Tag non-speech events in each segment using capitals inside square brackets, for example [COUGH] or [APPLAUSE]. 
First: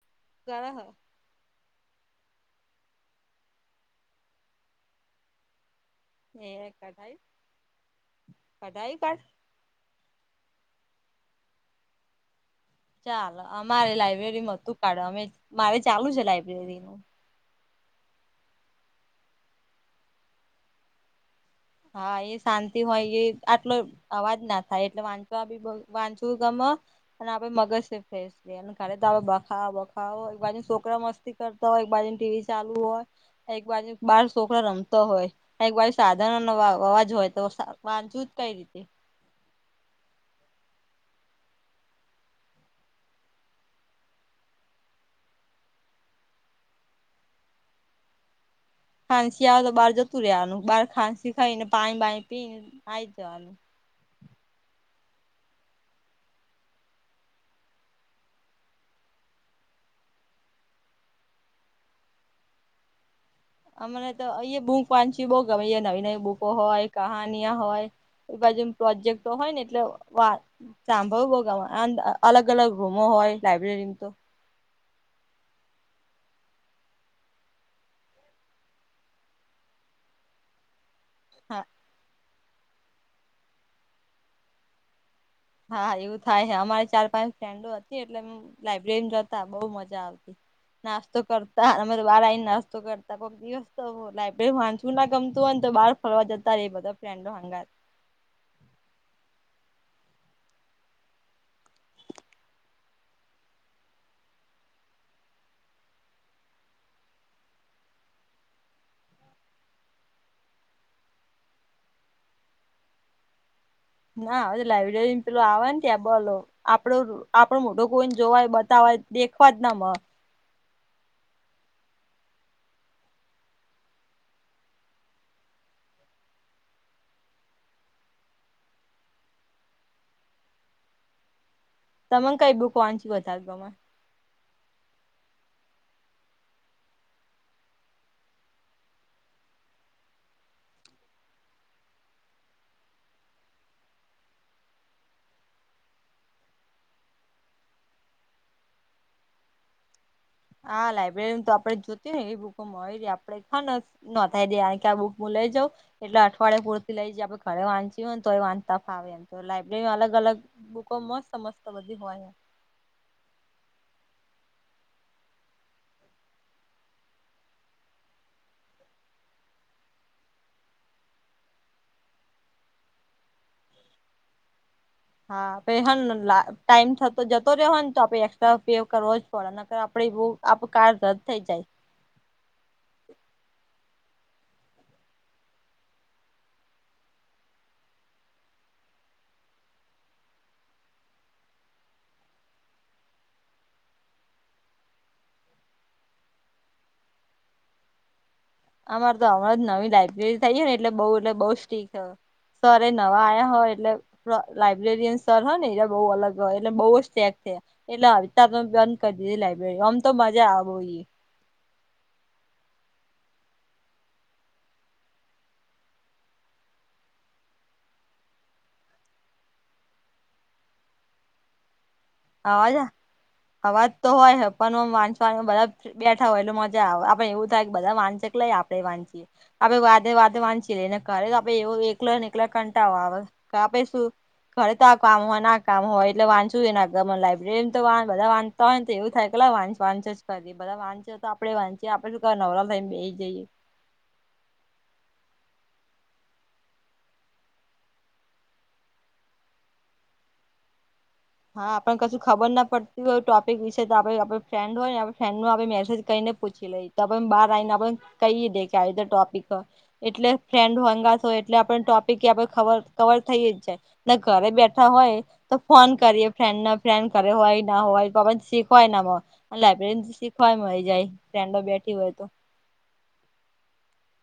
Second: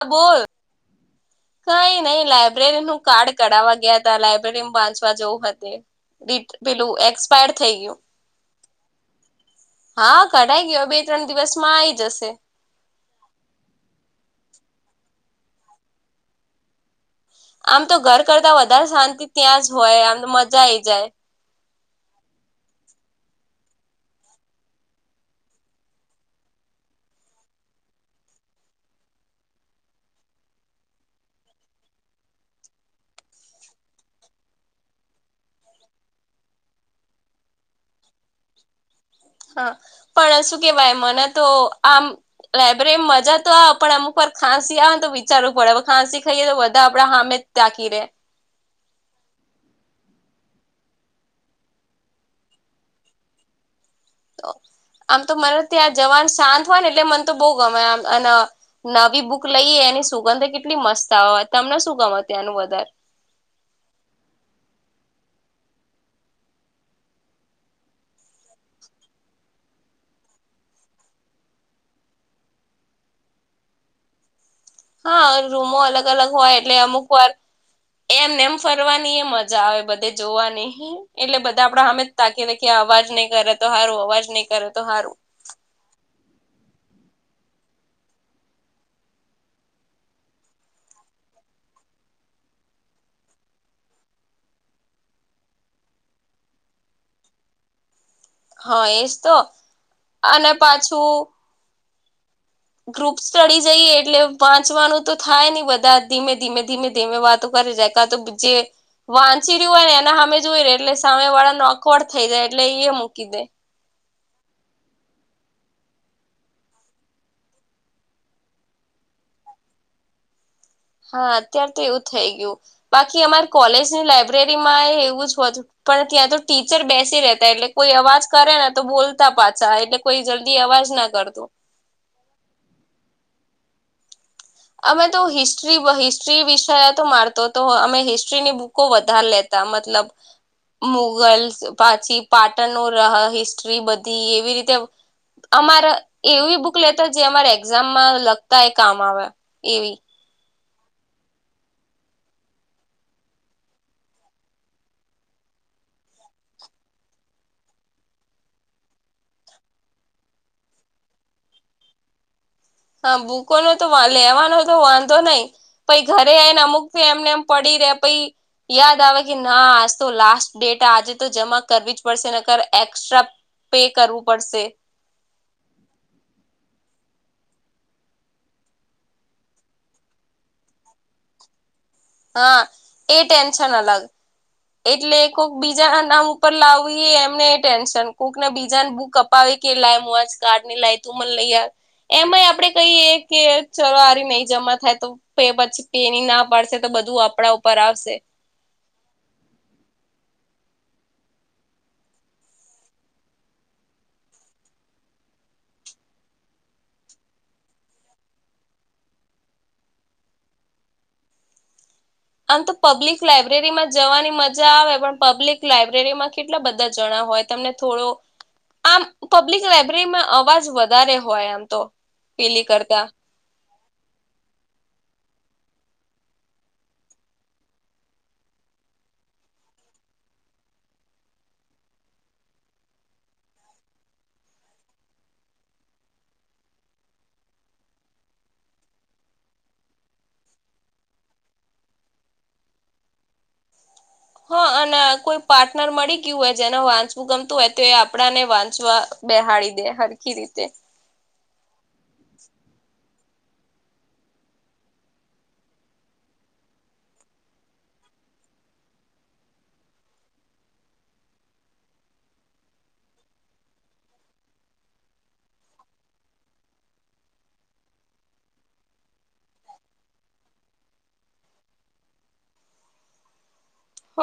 ક બોલ. કર હ કઈ નઈ લાબ્રેરીનુંું કાર્ડ કરાવવા ગયા હતા લાઈબ્રેરી બાંચવા જેવું હત ર એ પેલું કઢાઈ એક્સપાયર થઈ ગયું. કઢાઈ કાઢ હા ઘડાાઈ ગયો બે ત્રણ દિવસમાં આ આવી જશે ચાલ અમારે લાઈબ્રેરી તું કાઢે અમે મારે ચાલુ છે લાઈબ્રેરી નું. આમ તો ઘર કરતા વધારે શાંતિ ત્યાં જ હોય આમ તો મજા આઈ જાય. હા એ શાંતિ હોય એ આટલો. અવાજ ના થાય એટલે વાંચવા બી વાંચું ગમ અને આપડે મગજ ફ ને ખરે બખાવ બખાવ એક બાજ છોકરા મસ્તી કરતા હોય એક બાજુની ટીવી ચાલુ હોય. એક બાજુ બાર છોકરા રમતા હોય એક બાજુ સાધન અવાજ હોય તો વાચવું જ કઈ રીતે. હા પણ શું કેવાય મને તો આમ લાયબ્રેરીમાં મજા તો આવે પણ અમુ વાર ખંસી આવે ને તો વિચારવું પડે હવે ખાંસી ખાઈએ તો બધા આપડા હામે તકીીરે. ખાંસી આવે તો બહાર જતું રવાનું બાર ખાંસી ખાઈને પાણી બાઈ પીને આ આવી જવાનું. આમ તો મને ત્યાં જવાન શાંત હોય ને એટલે મને તો બહુ ગમેમ અને. નવી બુક લઈએ એની સુગંધ કેટલી મસ્ત આવે તમને શું ગમેત ત્યાંનું વધારે. અમને તો અહી બૂક વાંચી બહ કેમે નવી નવી બુકો હોય કહાાનિયા હોય એ બાજુ પ્રોજેક્ટ હોય ને એટલે વા. સાંભળ ભોગામાં અલગ અલગ રૂમો હોય લાયબ્રેરી તો હા રૂમો અલગ અલગ હોય એટલે અમુક વાર. એમ એમ ફરવાની એ મજા આવે બધે જોવા નિ એટલે હા બધા આપડા હમે જ તાકી રાેખી અવાજ નહીં કરે તો સારું અવાજ નહી કરે તો સારું. હા એવું થાય છે અમારી ચાર પાંચ ફ્રેન્ડો હતી એટલે લાયબ્રેરી જતા બઉુ મજા આવતી. નાસ્તો કરતા વાળ આવીને નાસ્તો કરતા કોઈક દિવસ તો. લાયબ્રેરી વાંચવું ના ગમતું હોય તો બહાર ફરવા જતા ર બધા ફ્રેન્ડો હંગાર હા એજ તો અને પાછું ગ્રુપ સ્ટળી જઈએ એટલે વાંચવાનું તો થાય નને બધા ધીમે ધીમે ધીમે ધીમે વાતો કરી જાય. તો પજે. વાંચી રહ્યું હોય ને એના અમે જોય ર એટલે સામે વાળા નોકવડ થઈ જાય એટલે એ મૂકી દે. ના હવે લાઈબ્રેરી પેલું આવને કેબોલો આપડો આપડો મોટો કોઈને જોવાય બતાવાય દેખવા જ ના મ. હા અત્ય્યારે તો એવું થઈ ગયું બાકી અમારી કોલેજની લાઈબ્રેરી માં એવું જ હોતું. પણ ત્યાં તો ટીચર બેસી રહેતા એટલે કોઈ અવાજ કરે ને તો બોલતા પાછા એટલે કોઈ જલ્દી અવાજ ના કરતો. તમે કઈ બુક વાંચ્યું ગમે. અમે તો હિસ્ટ્રી હિસ્ટ્રી વિષય તો મારતો તો અમે હિસ્ટ્રીની બુક કો વધાર લેતા મતલબ. મુગલ્સ પાછી પાટણ ન હિસ્ટ્રી બધી એવી રીતે અમારે એવી બુક લેતા જે અમારે એક્ઝામમાં લગતા એ કામ આવે એવી. હા લાઈબ્રેરી તો આપડે જોતીય ને એ બુકો મળય ર આપડે ખ ન થાય દે કોય આ બુક મું લઈ જાઉ? એટલે અઠવાડયે પૂરથી લઈ જાય. આપડે ઘરે વાંચી્યું હો ને તો એ વાચતા ફાવે એમ તો લાયબ્રેરીમાં અલગ-અલગ બુકો મસ્તસ્ત બધી હોય. હા બુકો નો તો લેવાનો તો વાંધો નહી. પહિ ઘરે આવીઈને અમુક થ એમને એમ પડી રે પ યાદ આવે કે ના આજ તો લાસ્ટ ડેટ આજે તો જમા કરવી જ પડશે ને કર એક્સ્ટ્રા પે કરવું પડશે હા પ હ ટાઈમ થતો જતો રહ્યો હને તો આપે એક્સ્ટ્રા પે કરવો જ આપણે બો, આપણા કાડ રદ થઇ જાય. હા, એ ટેન્શન અલગ. એટલે કોક બીજા નામ ઉપર લાવવી, એ એમનેય ટેન્શન. કોકને બીજાને બુક પાવ કેલાય મુવાજ કાર્ઢની લય તું મ લઇ યાર એમાંય આપડે કહીયએ કે ચલો આરી નહી જમા થાય તો પછી પેની ના પાડશે. તો બધું આપણા ઉપર આવશે. અમાર તો હમણાં જ નવી લાયબ્રેરી થઈ ને એટલે બઉ એટલે બઉ સ્ટીક હ સરે નવા આયા હ એટલે લાઇબ્રેરિયન સર હ ને, એ બહુ અલગ હ એટલે બહુ જ સ્ટેક થયા. એટલે અવતા બંધ કરી દીધી લાઈબ્રેરી. અમ તો મજા આવશે. આમ તો પબ્લિક લાયબ્રેરીમાં જવાની મજા આવે, પણ પબ્લિક લાયબ્રેરીમાં કેટલા બધા જણા હોય. તમને થોડો આમ પબ્લિક લાયબ્રેરીમાં અવાજ વધારે હોય આમ તો. પેલી અવાજ, કરતા અવાજ તો હોય હ, પણ હ વાંચવા નું બરા બેઠા હોય એટલે મજા આવે. આપડે એવું થાય કે બધા વાંચે એટલે આપડે વાંચીએ. આપે વાચે વાચે વાંચીએ લે ને ઘરે આપેડે એવો એકલ ને એકલા કંટાળો આવે. આપે શું ખરે તો, આ કામ હોય ના કામ હોય એટલે વાંચું એ ના લાયબ્રેરી તો વા બધા વાંધતા હોયને, તો એવું થાય કેલા વાચ વાંચ જ કરે બધા વાંચ તો આપડે વાંચીએ. આપણે શું ક નવરાલ થઈને બેહી જઈએ? હા, અને કોઈ પાર્ટનર મળી ગયું હોય જેને વાંચવું ગમતું હોય, તો એ આપડાને વાંચવા બેહાડી દે હરખી રીતે. હા, આપણને કશું ખબર ના પડતી હોય ટોપિક વિશે. તો આપણે આપ ફ્રેન્ડ હોય ને આપ ફ્રેન્ડ નો આપણે મેસેજ કરીને પૂછી લઈ. તો પણ બહાર આવીને આપ કહી દે કે, આલો ટોપિક હ. એટલે ફ્રેન્ડ હો હંગાત હોય, એટલે આપણે ટોપિક આપણે કવર થઈ જાય. ન ઘરે બેઠા હોય તો ફોન કરીએ, ફ્રેડ ફ્રેન્ડ કરે હોય ના હોય તો શીખવાય. લાયબ્રેરીમાં શીખવાય મંડી જાય, ફ્રેન્ડો બેઠી હોય તો. હ,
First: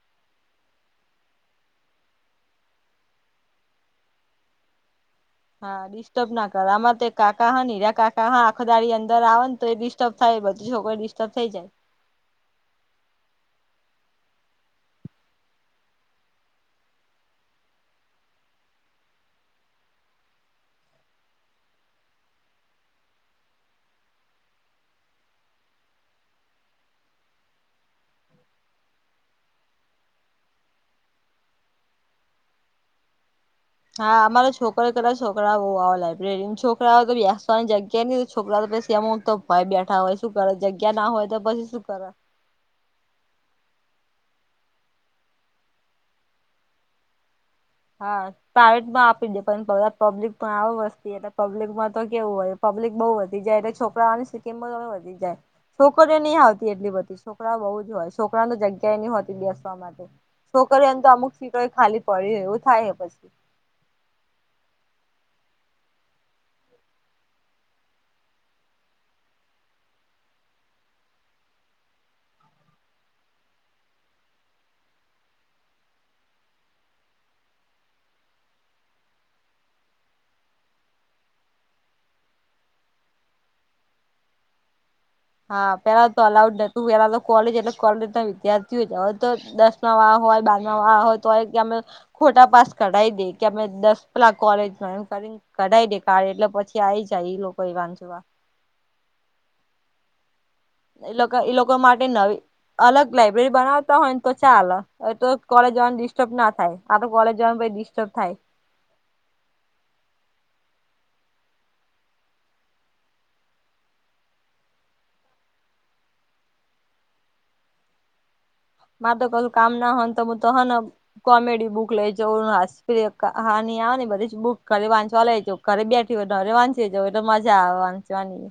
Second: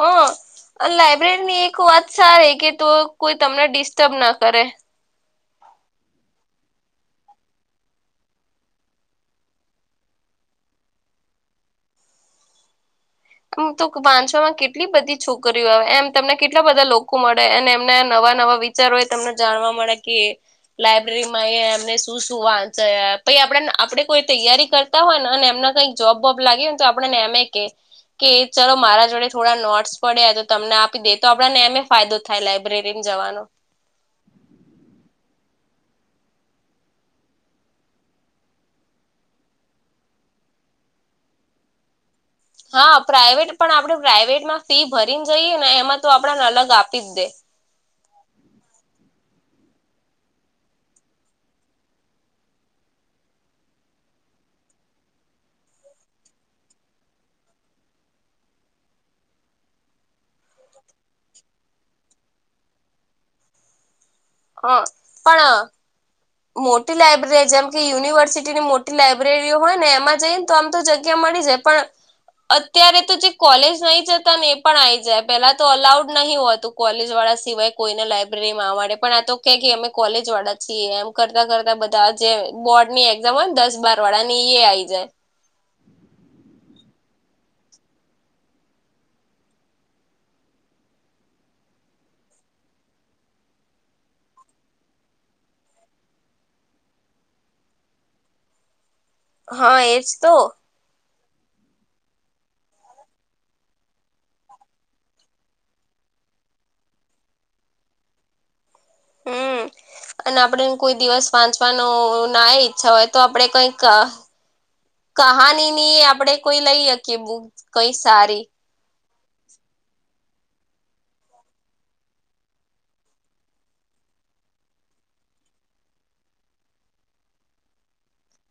અને લાયબ્રેરીની એક વાત સારી કે, તો કોઈ તમને ડિસ્ટર્બ ના કરે. હા, ડિશ ડિસ્ટર્બ ના કરે. આમાં તો કકા હિરા કાકા, હા આખો દાડી અંદર આવે ને, તો એ ડિસ્ટર્બ થાય બધી છોકરી તો થઈ જાય. વાંચવામાં કેટલી બધી છોકરીઓ આવે. એમ તમને કેટલા બધા લોકો મળે અને એમને નવા નવા ચારો એ તમને જાણવા મળે કે લાયબ્રેરી માં એમને શું શું વાંચે, પછી આપ આપડે કોઈ તૈયારી કર તા હોય ને, અને એમના કંઈક જોબ વોબ લાગે હોયને, તો આપડે ને એમે કે કે ચલો, મારા જોડે થોડા નોટસ પડ્યા તો તમને આપી દે તો. આપડા ને એમે ફાયદો થાય લાયબ્રેરીને જવાનો. હા, અમારા છોકરો કરેલા છોકરાઓ લાયબ્રેરી છોકરાઓ તો વ્યાસવાની જગ્યા ન, તો છોકરા તો પછી એમ તો ભાઈ બેઠા હોય, શું કરે? જગ્યા ના હોય તો પછી શું કરે? હા, પ્રાઈવેટ પણ આપડે પ્રાાઈવેટમાં ફી ભરીને જઈએ ને, એમાં તો આપડને અલગ આપી જ દે. હા, પ્રાઇવેટ માં આપી દે, પણ પબ્લિક તો આવું વસ્તી એટલે પબ્લિકમાં તો કેવું હોય? પબ્લિક બહુ વધી જાય એટલે છોકરાઓની સિકકીમ વધી જાય. છોકરીઓ ની આવતી એટલી બધી, છોકરાઓ બઉ જ હોય. છોકરાને જગ્યાએ નહીં હોતી બેસવા માટે. છોકરીઓ એમ તો, અમુક સીટો ખાલી પડી હોય એવું થાય પછી. હ, પણ મોટી લાયબ્રેરી, જેમ કે યુનિવર્સિટીની મોટી લાયબ્રેરીઓ હોય ને, એમાં જઈને તો આમ તો જગ્યા મળી જાય, પણ અત્યારે તો જે કોલેજ નહીં જતા ને, એ પણ આઈ જાય. પેલા તો અલાઉડ નહીં હોતું. કોલેજ વાળા સિવાય કોઈને લાયબ્રેરીમાં આવવાની. પણ આ તો કે, અમે કોલેજ વાળા છીએ એમ કરતા કરતા બધા જે બોર્ડની ને દસ-બાર વાડા ને, એ આ આવી જાય. હા, પેલા તો અલાઉડ નતું. પેલા તો કોલેજ એટલે કોલે વિદ્યાર્થીઓ જાય, તો દસ વા હોય બાર ના, વા હોય તો કેમે? ખોટા પાસ કઢાઈ દે કે અમે દસ પેલા કોલેજમાં એમ કરીને કઢાવી દે કાળે એટલે પછી આઈ જાય ઈ લોકો એવા જોવા હા, એ જ તો. એ લોકો એ લોકો માટે નવી અલગ લાઈબ્રેરી બનાવતા હોય ને, તો ચાલે. એ તો કોલેજ જવાની ડિસ્ટર્બ ના થાય. આ તો કોલેજ જવાનું પછી ડસ્ટર્બ થાય. હમ અને આપડે કોઈ દિવસ વાંચવાનું ના ઈચ્છા હોય તો આપડે કઈક કહાની ની આપડે કોઈ લઈ અકીએ બુક કઈ સારી મારે તો ઘણું કામ ના હોન તો હું તો હન કોમેડી બુક લેજો હપિય કહાની આવે ને બધી જ બુક ખાલી વાંચવા લઇ જઉ ઘરે બેઠી હોય તારે વાંચી જય તો મજા આવે વાંચવાની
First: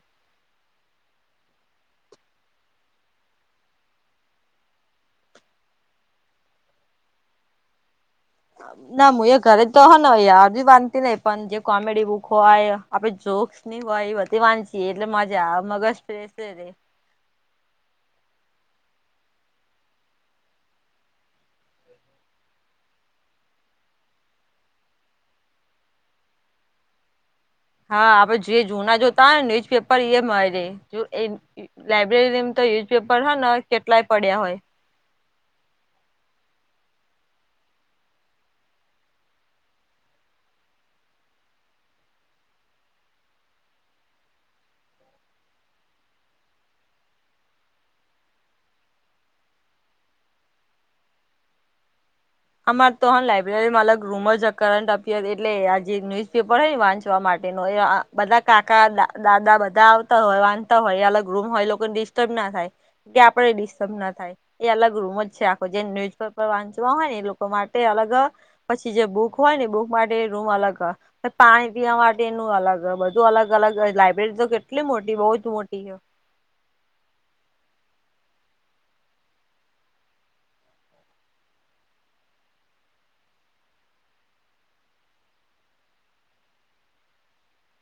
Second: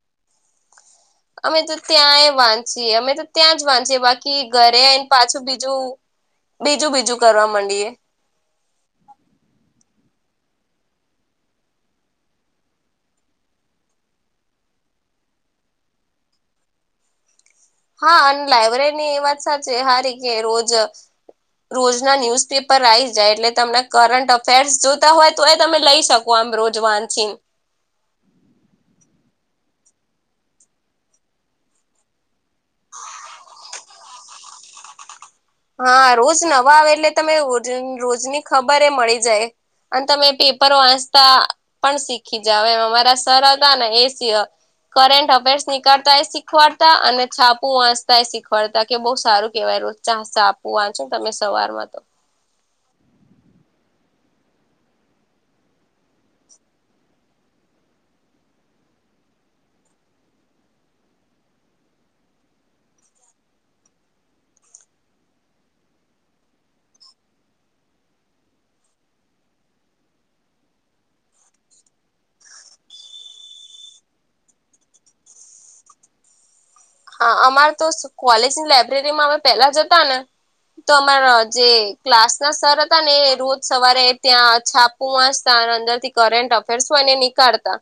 અમે તો ત્યાંય વાંચીએ અમે તો ત્યાં જ વાંચીએ બાકી ઘરે આઈને પાછું બીજું બીજું બીજું કરવા માંડીએે ના હું એ ઘરે તો હો ને યાર બ વાંધી નઈ પણ જે કોમેડી બુક હોય આપે જોક ની એ બઘી વાંચી એટલે મજા આવે મગજ ફ્રેશ રે હા અને લાયબ્રેરી ની એ વાત સાચી હારી કે રોજ રોજના ન્યૂઝપેપર આવી જાય એટલે તમને કરંટ અફેર્સ જોતા હોય તો એ તમે લઈ શકો કો આમ રોજ વાંચીન હા આપડે જે જૂના જોતા હોને ન્યુઝ પેપર એ મળે જો એ લાઈબ્રેરી તો નયુઝપેપર હ ને કેટલાય પડ્યા હોય હા રોજ નવા આવે એટલે તમે રોજની ખબર એ મળી જાય અને તમે પેપર વાંચતા પણ શીખી જાવ એ મારા સર હતા ને એ કરટ અફેર્સ નીકળતા એ શીખવાડતા અને છાપુ વાંચતાય શીખવાડતા કે બહુ સારું કેહેવાય રોજ ચા છાપુ વાંચો ને તમે સવાર માં તો અમાર તો હ લાાઈબ્રેરીમાં અલગ રૂમર્ કરંટ અફેર એટલે આ જે ન્યુઝપેપર છે ને વાંચવા માટેનો એ બધા કાકા અદા દાદા બધા આવતા હોય વાંધતા હોય અલગ રૂમ હોય લોકોને ડિસ્ટર્બ ના થાય કે આપડે ડિસ્ટર્બ ના થાય એ અલગ રૂમ જ છે આખો જે ન્યુઝપેપર વાંચવા હોય ને એ લો કો માટે અલગ પછી જે બુક હોય ને બુક માટે રૂમ અલગ પાણી પીવા માટેનું અલગ બધું અલગ અલગ લાયબ્રેરી તો કેટલી મોટી બહુ જ મોટી છે હા અમારે તો કોલેજની લાઈબ્રેરી માં અમે પેલા જતા ને તો અમારા જે ક્લાસ ના સર હતા ને રોજ સવારે ત્યાં છા પુ વાચતા અને અંદર થી કરન્ટ અફેર્સ હોયને નીકળતા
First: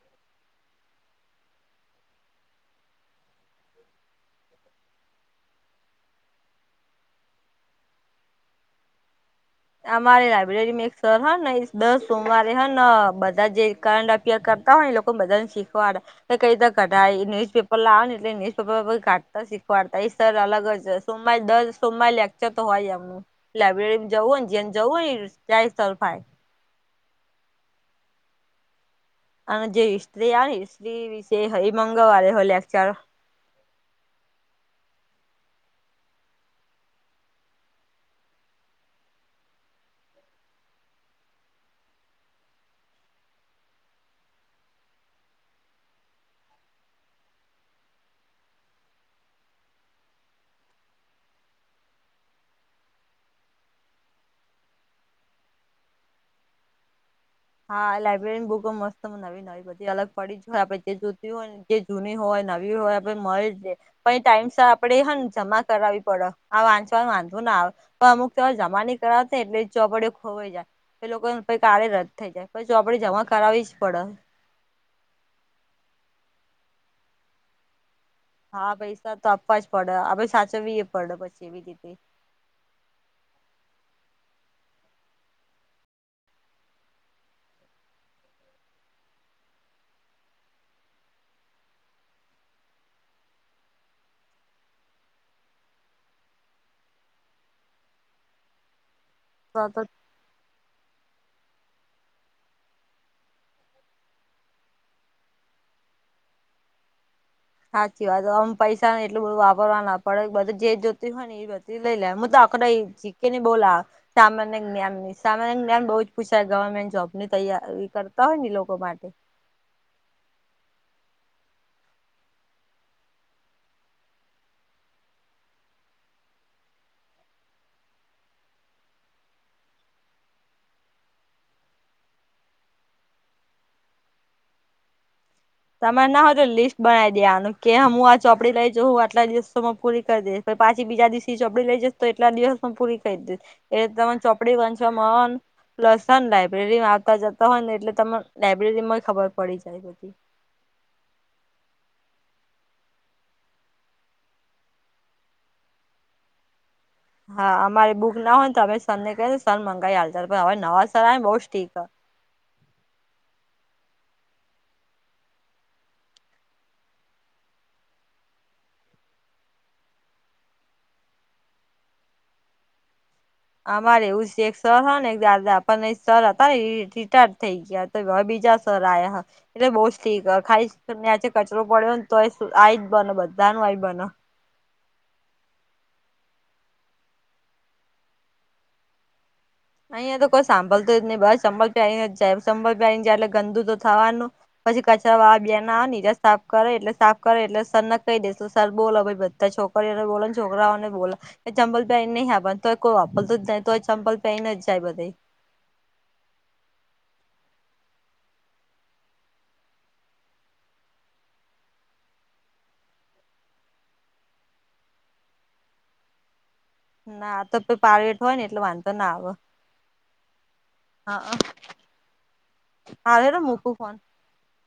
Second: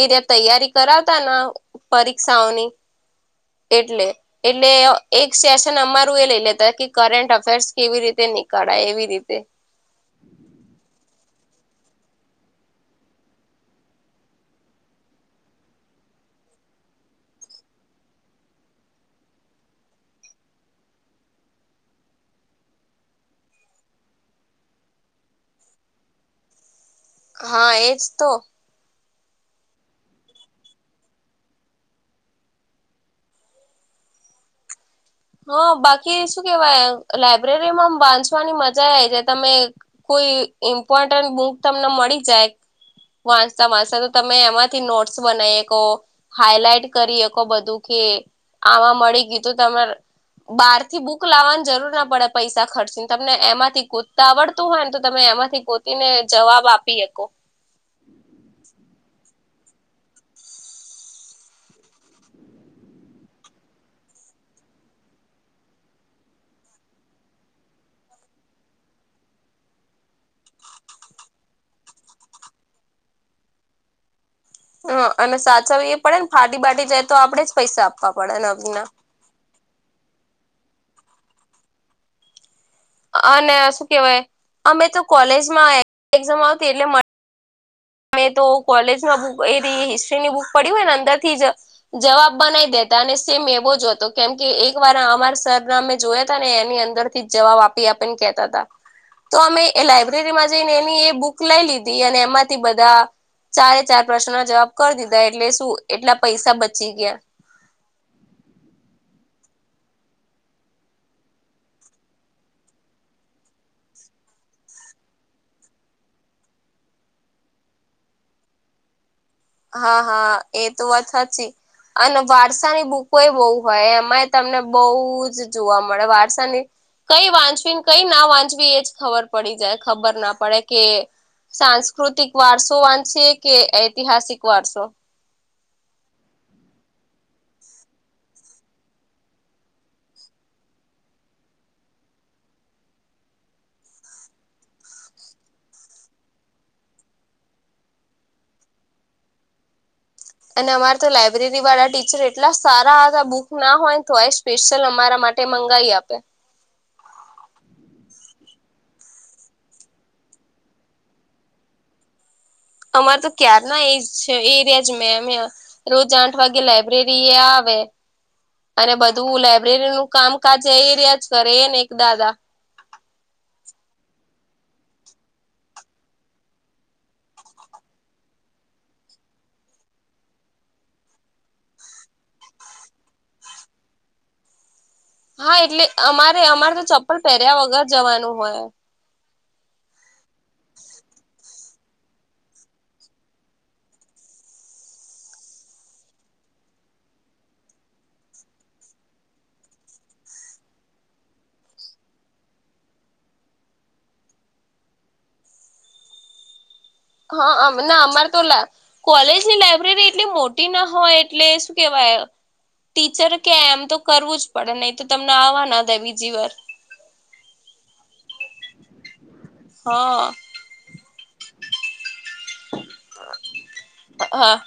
એ રયા તૈયારી કરાવતા પરીક્ષાઓની એટલે એટલે એક સેશન અમારું એ લઇ લેતા કે કરટ અફેર્સ કેવી રીતે નીકળાય એવી રીતે અમારે લાયબ્રેરીમાં એક સર હ ને દસ સોમવારે હ ને બધા જેં કરંટ અ ફેર કરતા હોય એ લોકો બધા ને શીખવાડે એ કઈ રીતે કઢાાય ન્યુઝપેપર લાવ આવે ને એટલે ન્યુઝપેપર કાઢતા શીખવાડતા એ સર અલગ જ સોમવારે દસ સોમવારે લેક્ચર તો હોય એમનું લાયબ્રેરી જવું ને જે જવું હોય ત્યાય સર હોય હા એજ તો અને જે હિસ્ટ્રી આ ને હિસ્ટ્રી વિશે હર મંગળવારે હોય લેક્ચર હા બાકી શું કેવાય લાયબ્રેરીમાં વાંચવાની મજા આવે છે તમે કોઈ ઇમ્પોર્ટન્ટ બુક તમને મળી જાય વાચતા વાચતા તો તમે એમાંથી નોટસ બનાય હકો હાઈલાઈટ કરી શકો બધું કે આમાં મળી ગયું તો‌ તમારે બાર થી બુક લાવવાની જરૂર ના પડે પૈસા ખર્ચીને તમને એમાંથી ગોતતા આવડતું હોય ને તો તમે એમાંથી ગોત ઈ ને જવાબ આપી હકો હા લાયબ્રેરીની બુકો મસ્ત બનાવી વી બધી અલગ પડી જ હોય આપે જે જોતી હોય ને જે જૂની હોય નવી હોય આપડે મળી જ પ ટાઈમ સર આપડે હન જમા કરાવવી પડે આ વાંચવાનું વાંધો ના આવે તો અમુક તોર જમા ની કરાવ ને એટલે ચોપડી ખોવાઈ જાય એ લોકો પ ક [UNINTELLIGIBLE] જો આપડે જમા કરાવી જ પડે. હ, અને સાચવી એ પડે ને, ફાટી બાટી જાય તો આપડે જ પૈસા આપે. હા, પૈસા તો આપવા જ પડે આપે સાચવવી એ પડે પછી એવી રીતે. અને શું કેવાય, અમે તો કોલેજમાં એક્ઝામ આવતી એટલે અમે તો કોલેજમાં બુક એ હિસ્ટ્રીની બુક પડી હોય ને, અંદરથી જ જવાબ બનાવી દેતા અને સેમ એવો જ હતો, કેમ કે એક વાર અમાર સરના મેમે જોયા હતા ને એની અંદર જવાબ આપી આપી ને કેતા હતા. તો અમે એ લાયબ્રેરીમાં જઈને એની એ બુક લઈ લીધી અને એમાં થી બધા ચારે ચાર પ્રશ્નો ના જવાબ કરી દીધા, એટલે શું, એટલા પૈસા બચી ગયા. સાચી વાત, આમ પૈસા ને એટલું બધું વાપરવા ના પડે, બધું જે જોતી હોય ને લઈ લે, હું તો આપડે જી ની બોલા સામાન. સામાન્ય જ્ઞાન બહુ જ પૂછાય, ગવર્મેન્ટ જોબ ની તૈયારી કરતા હોય ને લોકો માટે. હા હા, એ તો વાત સાચી. અને વારસાની બુકો એ બહુ હોય, એમાં એ તમને બહુ જ જોવા મળે, વારસાની. કંઈ વાંચવીને કંઈ ના વાંચવી, એ જ ખબર પડી જાય, ખબર ના પડે કે સાંસ્કૃતિક વારસો વાંચીએ કે ઐતિહાસિક વારસો. તમારે ના હોય તો લિસ્ટ બનાવી દે, આનું કે હું આ ચોપડી લઈ જાઉં, હું આટલા દિવસોમાં પૂરી કરી દઈશ. પાછી બીજા દિવસ ચોપડી લઈ જઈ, તો એટલા દિવસ પણ પૂરી કરી દે. એ તમે ચોપડી વાંચવા મન. પ્લસ, લાયબ્રેરીમાં આવતા જતા હોય ને, એટલે તને લાબ્રેરી માં ખબર પડી જાય બધી અને અમારે તો લાઈબ્રેરી વાળા ટીચર એટલા સારા હતા, બુક ના હોય ને તો એ. સ્પેશિયલ અમારા માટે મંગાઈ આપે. હા, અમારી બુક ના હોય ને તો અમે સરને કહીએ, સર મંગાવી હાલ. હવે નવા સર આવેને, બઉુ ઠીક. અમારે તો ક્યાર ના એજ છે, એ એરિયા જ મે એમ. રોજ આઠ વાગે લાઈબ્રેરી આવે. અને બધું લઇબ્રેરી નું કામકાજ એ રહ્યા જ કરે, એ ને એક દાદા અમારે એવું એક સર હતો ને એક દાદા પણ એ સર હતા ને, રિટાયડ થઈ ગયા હતા. હવે બીજા સર આયા. એટલે બઉુ જ ઠીક. ખાઈ નીચે કચરો પડ્યો ને, તો આ જ બને, બધા ન આય બને. હા, એટલે અમારે અમારે તો ચપ્પલ પહેર્યા વગર જવાનું હોય. અહિયાં તો કોઈ સાંભળતો જ નહીં, બસ ચપલ પહેરીને જાય એટલે ગંદુ તો થવાનું. પછી કચરા વા બે ના સાફ કરે, એટલે સાફ કરે. એટલે સરને કહી દઈએ, સર બોલો બધાને. છોકરીઓને બોલે ને, છોકરાઓને બોલો, ચંપલ પહેરી નહીં આવવાનું, તો કોઈ વાપરે જ ન તો ચંપલ પહેરી ને જ જાય બધા. હા, ના અમારે તોલા. કોલેજની લાઈબ્રેરી એટલી મોટી ના હોય, એટલે શું કેવાય? ટીચર કે, એમ તો કરવું જ પડે, નય તો તમને આવા ના દે બીજી વાર. ના તો પે પાર વેઠો હોય ને, એટલે વાંધો ના આવે. હા હા, હારે મૂકું ફોન. હા